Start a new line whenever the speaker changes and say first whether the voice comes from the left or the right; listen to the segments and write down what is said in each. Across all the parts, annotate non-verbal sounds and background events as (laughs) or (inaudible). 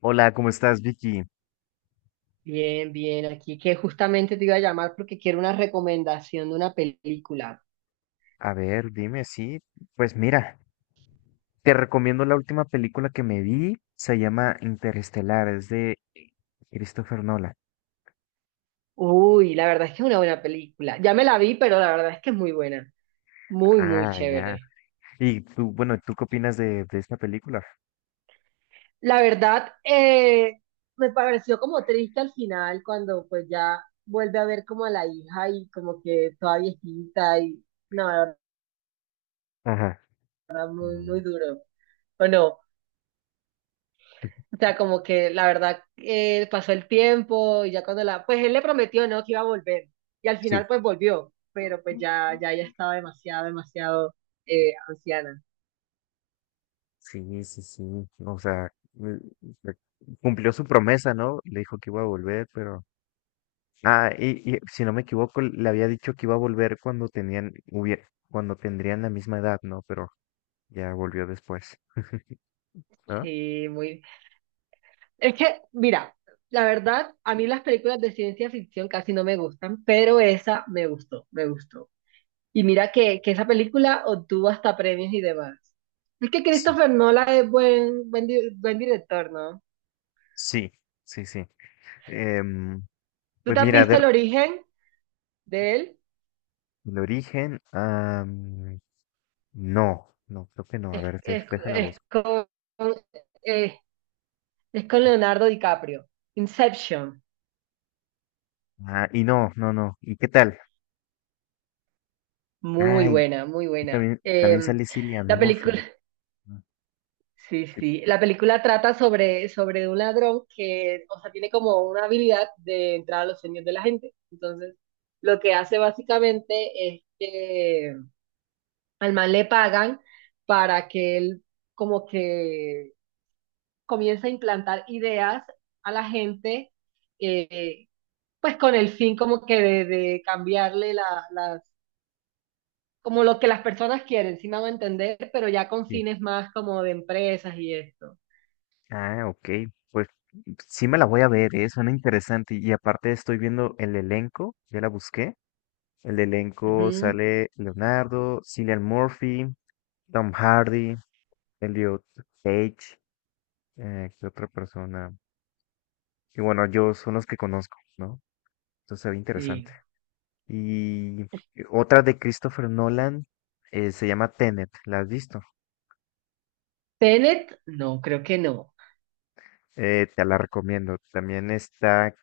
left: Hola, ¿cómo estás, Vicky?
right: Bien, bien, aquí que justamente te iba a llamar porque quiero una recomendación de una película.
left: A ver, dime, sí. Pues mira, te recomiendo la última película que me vi. Se llama Interestelar, es de Christopher Nolan.
right: Uy, la verdad es que es una buena película. Ya me la vi, pero la verdad es que es muy buena. Muy, muy
left: Ah, ya.
right: chévere.
left: Y tú, bueno, ¿tú qué opinas de esta película?
right: La verdad, me pareció como triste al final cuando pues ya vuelve a ver como a la hija y como que toda viejita y no, la verdad,
left: Ajá.
right: muy,
left: Mm.
right: muy duro. ¿O no? O sea, como que la verdad pasó el tiempo y ya cuando la, pues él le prometió, ¿no? Que iba a volver. Y al final
left: Sí.
right: pues volvió, pero pues ya, ya ella estaba demasiado, demasiado anciana.
left: Sí, sí, sí. O sea, eh, cumplió su promesa, ¿no? Le dijo que iba a volver, pero... Ah, y si no me equivoco, le había dicho que iba a volver cuando tenían, cuando tendrían la misma edad, ¿no? Pero ya volvió después, ¿no?
right: Sí, muy. Es que, mira, la verdad, a mí las películas de ciencia ficción casi no me gustan, pero esa me gustó, me gustó. Y mira que esa película obtuvo hasta premios y demás. Es que
left: Sí.
right: Christopher Nolan es buen, buen, buen director, ¿no?
left: Sí, sí, sí. Em,
right: ¿Tú
left: pues
right: te has
left: mira,
right: visto el origen de él?
left: el origen, ah, no, no, creo que no. A
right: Es,
left: ver,
right: es-
left: déjala voz.
right: es con, eh, es con Leonardo DiCaprio. Inception.
left: Ah, y no, no, no. ¿Y qué tal?
right: Muy
left: Ay,
right: buena, muy
left: y
right: buena.
left: también, también sale Cillian
right: La película,
left: Murphy.
right: (laughs)
left: Ah,
right: sí,
left: sí,
right: sí. La película trata sobre un ladrón que, o sea, tiene como una habilidad de entrar a los sueños de la gente. Entonces, lo que hace básicamente es que al man le pagan para que él como que comience a implantar ideas a la gente. eh, pues con el fin como que de cambiarle la, las, como lo que las personas quieren, si me hago entender, pero ya con
left: sí.
right: fines más como de empresas y esto.
left: Ah, ok. Pues sí me la voy a ver, ¿eh? Suena interesante. Y aparte estoy viendo el elenco, ya la busqué. El elenco
right: Ujú.
left: sale Leonardo, Cillian Murphy, Tom Hardy, Elliot Page, ¿qué otra persona? Y bueno, yo son los que conozco, ¿no? Entonces se ve
right: Sí.
left: interesante. Y otra de Christopher Nolan se llama Tenet, ¿la has visto?
right: Tenet, no, creo que no.
left: Te la recomiendo.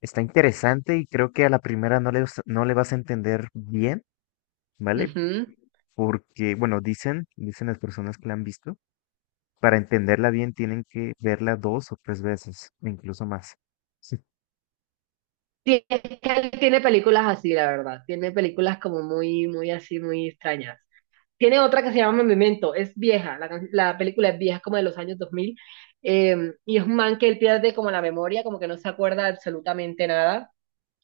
left: Está interesante y creo que a la primera no le vas a entender bien, ¿vale?
right: Ujú.
left: Porque, bueno, dicen las personas que la han visto, para entenderla bien tienen que verla dos o tres veces, incluso más.
right: Sí, es que él tiene películas así, la verdad. Tiene películas como muy, muy así, muy extrañas. Tiene otra que se llama Memento, es vieja, la película es vieja, es como de los años 2000, y es un man que él pierde como la memoria, como que no se acuerda absolutamente nada.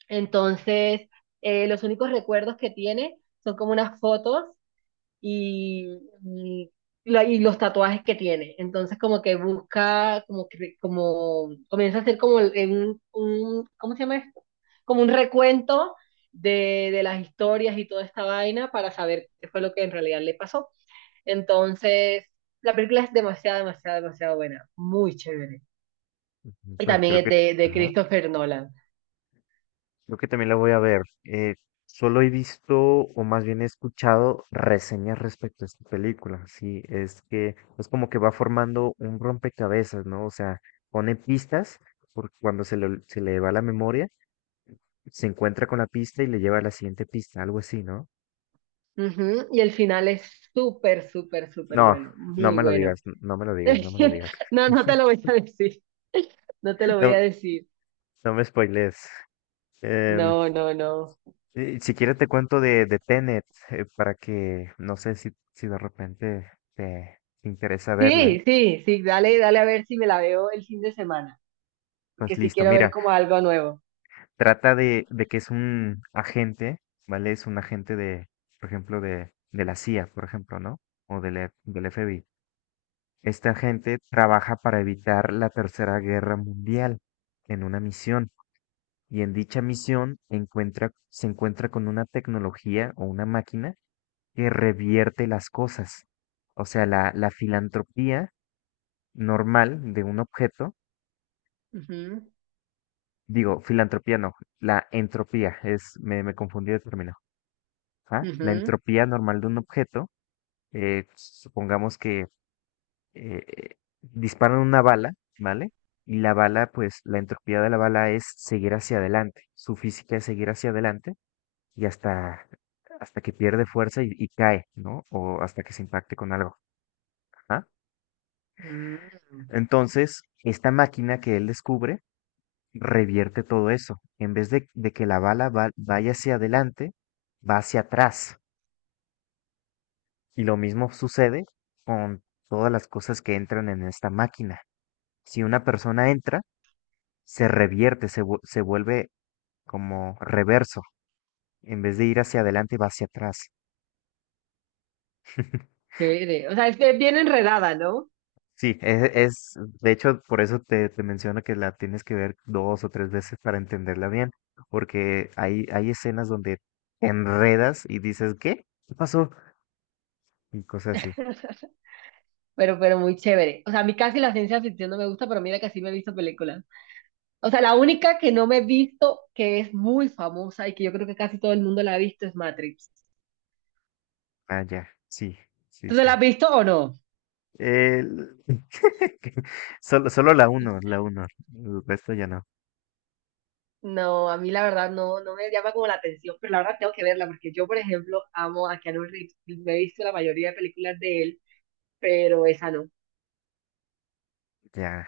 right: Entonces, los únicos recuerdos que tiene son como unas fotos y, y, y los tatuajes que tiene. Entonces, como que busca, como, como comienza a hacer como el- un- ¿cómo se llama esto? Como un recuento de las historias y toda esta vaina para saber qué fue lo que en realidad le pasó. Entonces, la película es demasiado, demasiado, demasiado buena, muy chévere.
left: (laughs)
right: Y
left: Pues
right: también
left: creo
right: es
left: que,
right: de
left: ajá.
right: Christopher Nolan.
left: Creo que también la voy a ver. Solo he visto, o más bien he escuchado, reseñas respecto a esta película. Sí, es que es como que va formando un rompecabezas, ¿no? O sea, pone pistas, porque se le va la memoria, se encuentra con la pista y le lleva a la siguiente pista, algo así, ¿no?
right: Ujú. Y el final es súper, súper, súper
left: No,
right: bueno,
left: no
right: muy
left: me lo
right: bueno.
left: digas, no me lo digas, no me lo digas.
right: (laughs) No, no te
left: (laughs)
right: lo voy a decir, no te lo voy a
left: No,
right: decir.
left: no me spoilees. Em,
right: No, no, no.
left: Si quieres te cuento de Tenet, para que, no sé si de repente te interesa verla.
right: Sí, sí, sí, dale, dale a ver si me la veo el fin de semana,
left: Pues
right: porque sí
left: listo,
right: quiero ver
left: mira,
right: como algo nuevo.
left: trata de que es un agente, ¿vale? Es un agente de, por ejemplo, de la CIA, por ejemplo, ¿no? O del, del FBI. Este agente trabaja para evitar la Tercera Guerra Mundial en una misión. Y en dicha misión se encuentra con una tecnología o una máquina que revierte las cosas. O sea, la filantropía normal de un objeto,
right: Ujú,
left: digo, filantropía no, la entropía, es, me confundí de término. ¿Ah? La
right: ujú.
left: entropía normal de un objeto, supongamos que disparan una bala, ¿vale? Y la bala, pues la entropía de la bala es seguir hacia adelante, su física es seguir hacia adelante y hasta que pierde fuerza y cae, ¿no? O hasta que se impacte con algo. ¿Ah?
right: Mm,
left: Entonces, esta máquina que él descubre revierte todo eso. En vez de que la bala vaya hacia adelante, va hacia atrás. Y lo mismo sucede con todas las cosas que entran en esta máquina. Si una persona entra, se revierte, se vuelve como reverso. En vez de ir hacia adelante, va hacia atrás. (laughs)
right: chévere. O sea, es que es bien enredada, ¿no?
left: Sí, de hecho, por eso te menciono que la tienes que ver dos o tres veces para entenderla bien, porque hay escenas donde te enredas y dices, ¿qué? ¿Qué pasó? Y cosas así.
right: (laughs) Pero muy chévere. O sea, a mí casi la ciencia ficción no me gusta, pero mira que sí me he visto películas. O sea, la única que no me he visto, que es muy famosa y que yo creo que casi todo el mundo la ha visto, es Matrix.
left: Ah, ya, sí, sí,
right: ¿Tú te la
left: sí.
right: has visto o no?
left: El- (laughs) que- Solo, la uno, el resto ya no.
right: No, a mí la verdad no, no me llama como la atención, pero la verdad tengo que verla porque yo, por ejemplo, amo a Keanu Reeves. Me he visto la mayoría de películas de él, pero esa no.
left: Ya,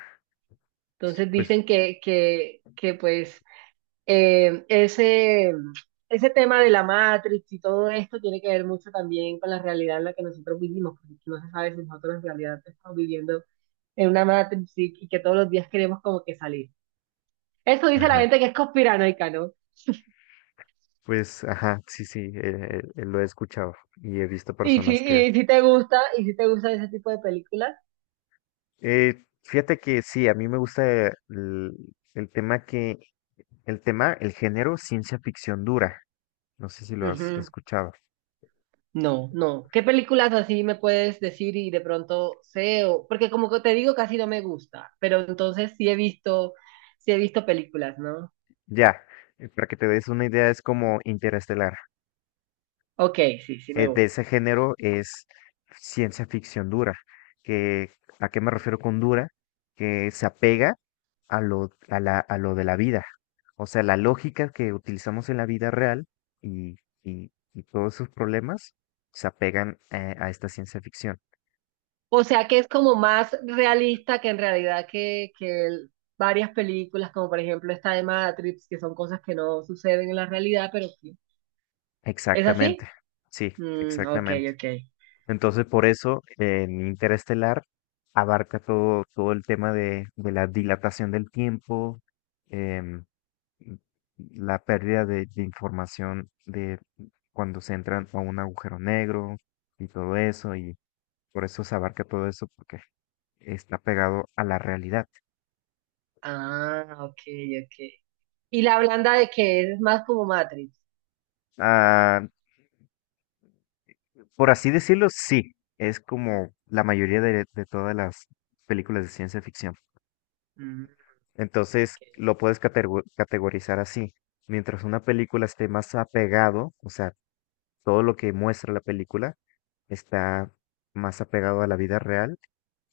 right: Entonces
left: pues,
right: dicen que pues eh, ese, ese tema de la Matrix y todo esto tiene que ver mucho también con la realidad en la que nosotros vivimos, porque no se sabe si nosotros en realidad estamos viviendo en una Matrix y que todos los días queremos como que salir. Eso dice la
left: ajá,
right: gente que es conspiranoica, ¿no?
left: pues, ajá, sí, sí, lo he escuchado y he visto personas que...
right: Y si te gusta, y si te gustan ese tipo de películas,
left: Fíjate que sí, a mí me gusta el tema que El tema, el género, ciencia ficción dura. No sé si lo has
right: ujú.
left: escuchado.
right: No, no. ¿Qué películas así me puedes decir y de pronto sé o porque como que te digo casi no me gusta, pero entonces sí he visto películas, ¿no?
left: Ya, para que te des una idea, es como Interestelar.
right: Ok, sí, sí me
left: De
right: gusta.
left: ese género es ciencia ficción dura. Que, ¿a qué me refiero con dura? Que se apega a a lo de la vida. O sea, la lógica que utilizamos en la vida real y, y todos sus problemas se apegan a esta ciencia ficción.
right: O sea que es como más realista que en realidad que el varias películas, como por ejemplo esta de Matrix, que son cosas que no suceden en la realidad, pero que ¿es así?
left: Exactamente. Sí,
right: Mm, ok,
left: exactamente.
right: ok.
left: Entonces, por eso, en Interestelar abarca todo, todo el tema de la dilatación del tiempo, em, la pérdida de información de cuando se entran a un agujero negro y todo eso, y por eso se abarca todo eso, porque está pegado a la realidad.
right: Ah, ok, ok. ¿Y la blanda de qué es? Es más como Matrix.
left: Ah, por así decirlo, sí, es como la mayoría de todas las películas de ciencia ficción.
right: Mm,
left: Entonces
right: ok.
left: lo puedes categorizar así. Mientras una película esté más apegado, o sea, todo lo que muestra la película está más apegado a la vida real,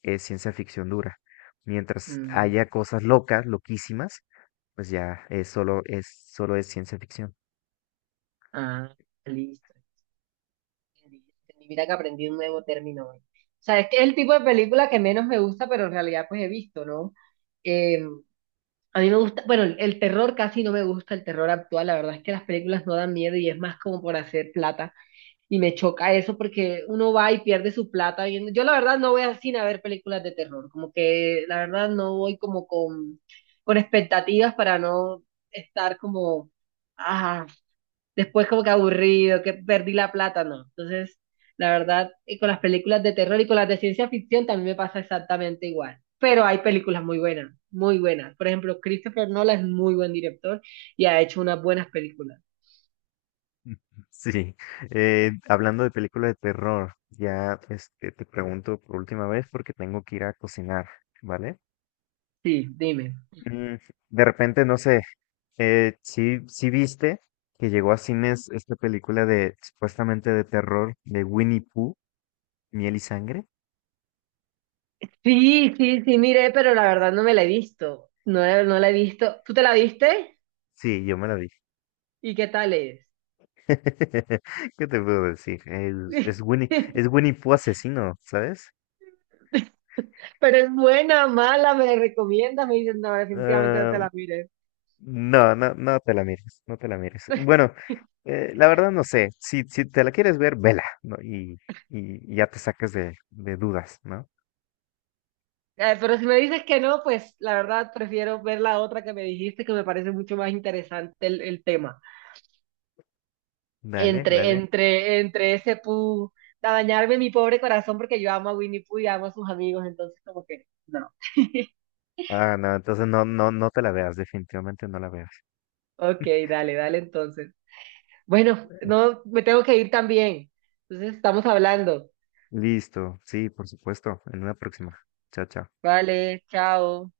left: es ciencia ficción dura. Mientras
right: Mm,
left: haya cosas locas, loquísimas, pues ya es solo es solo es ciencia ficción.
right: ah, listo. Entendí, entendí. Mira que aprendí un nuevo término hoy. O sea, es que es el tipo de película que menos me gusta, pero en realidad pues he visto, ¿no? Eh, a mí me gusta, bueno, el terror casi no me gusta, el terror actual. La verdad es que las películas no dan miedo y es más como por hacer plata. Y me choca eso porque uno va y pierde su plata viendo. Yo la verdad no voy a cine a ver películas de terror, como que la verdad no voy como con expectativas para no estar como, ah, después como que aburrido, que perdí la plata, no. Entonces, la verdad, y con las películas de terror y con las de ciencia ficción también me pasa exactamente igual. Pero hay películas muy buenas, muy buenas. Por ejemplo, Christopher Nolan es muy buen director y ha hecho unas buenas películas.
left: (laughs) Sí, hablando de películas de terror, ya este, te pregunto por última vez porque tengo que ir a cocinar, ¿vale?
right: Sí, dime.
left: Mm, de repente, no sé, si sí viste que llegó a cines esta película de supuestamente de terror de Winnie Pooh, Miel y Sangre.
right: Sí, sí, sí, miré, pero la verdad no me la he visto. No, no la he visto. ¿Tú te la viste?
left: Sí, yo me la vi.
right: ¿Y qué tal es?
left: (laughs) ¿Qué te puedo decir?
right: (laughs)
left: Es Winnie Pooh asesino, ¿sabes?
right: Pero es buena, mala, me la recomiendas. Me dices, no, definitivamente no te la mires.
left: No, no, no te la mires, no te la mires. Bueno,
right: (laughs)
left: la verdad no sé, si te la quieres ver, vela, ¿no? Y ya te saques de dudas, ¿no?
right: Pero si me dices que no, pues la verdad prefiero ver la otra que me dijiste, que me parece mucho más interesante el tema.
left: Dale,
right: Entre,
left: dale.
right: entre, entre ese pu, a dañarme mi pobre corazón, porque yo amo a Winnie Pooh y amo a sus amigos, entonces como que, no. (laughs)
left: Ah, no, entonces no, no, no te la veas, definitivamente no la veas.
right: Ok, dale, dale entonces. Bueno, no, me tengo que ir también. Entonces estamos hablando.
left: Listo, sí, por supuesto, en una próxima. Chao, chao.
right: Vale, chao.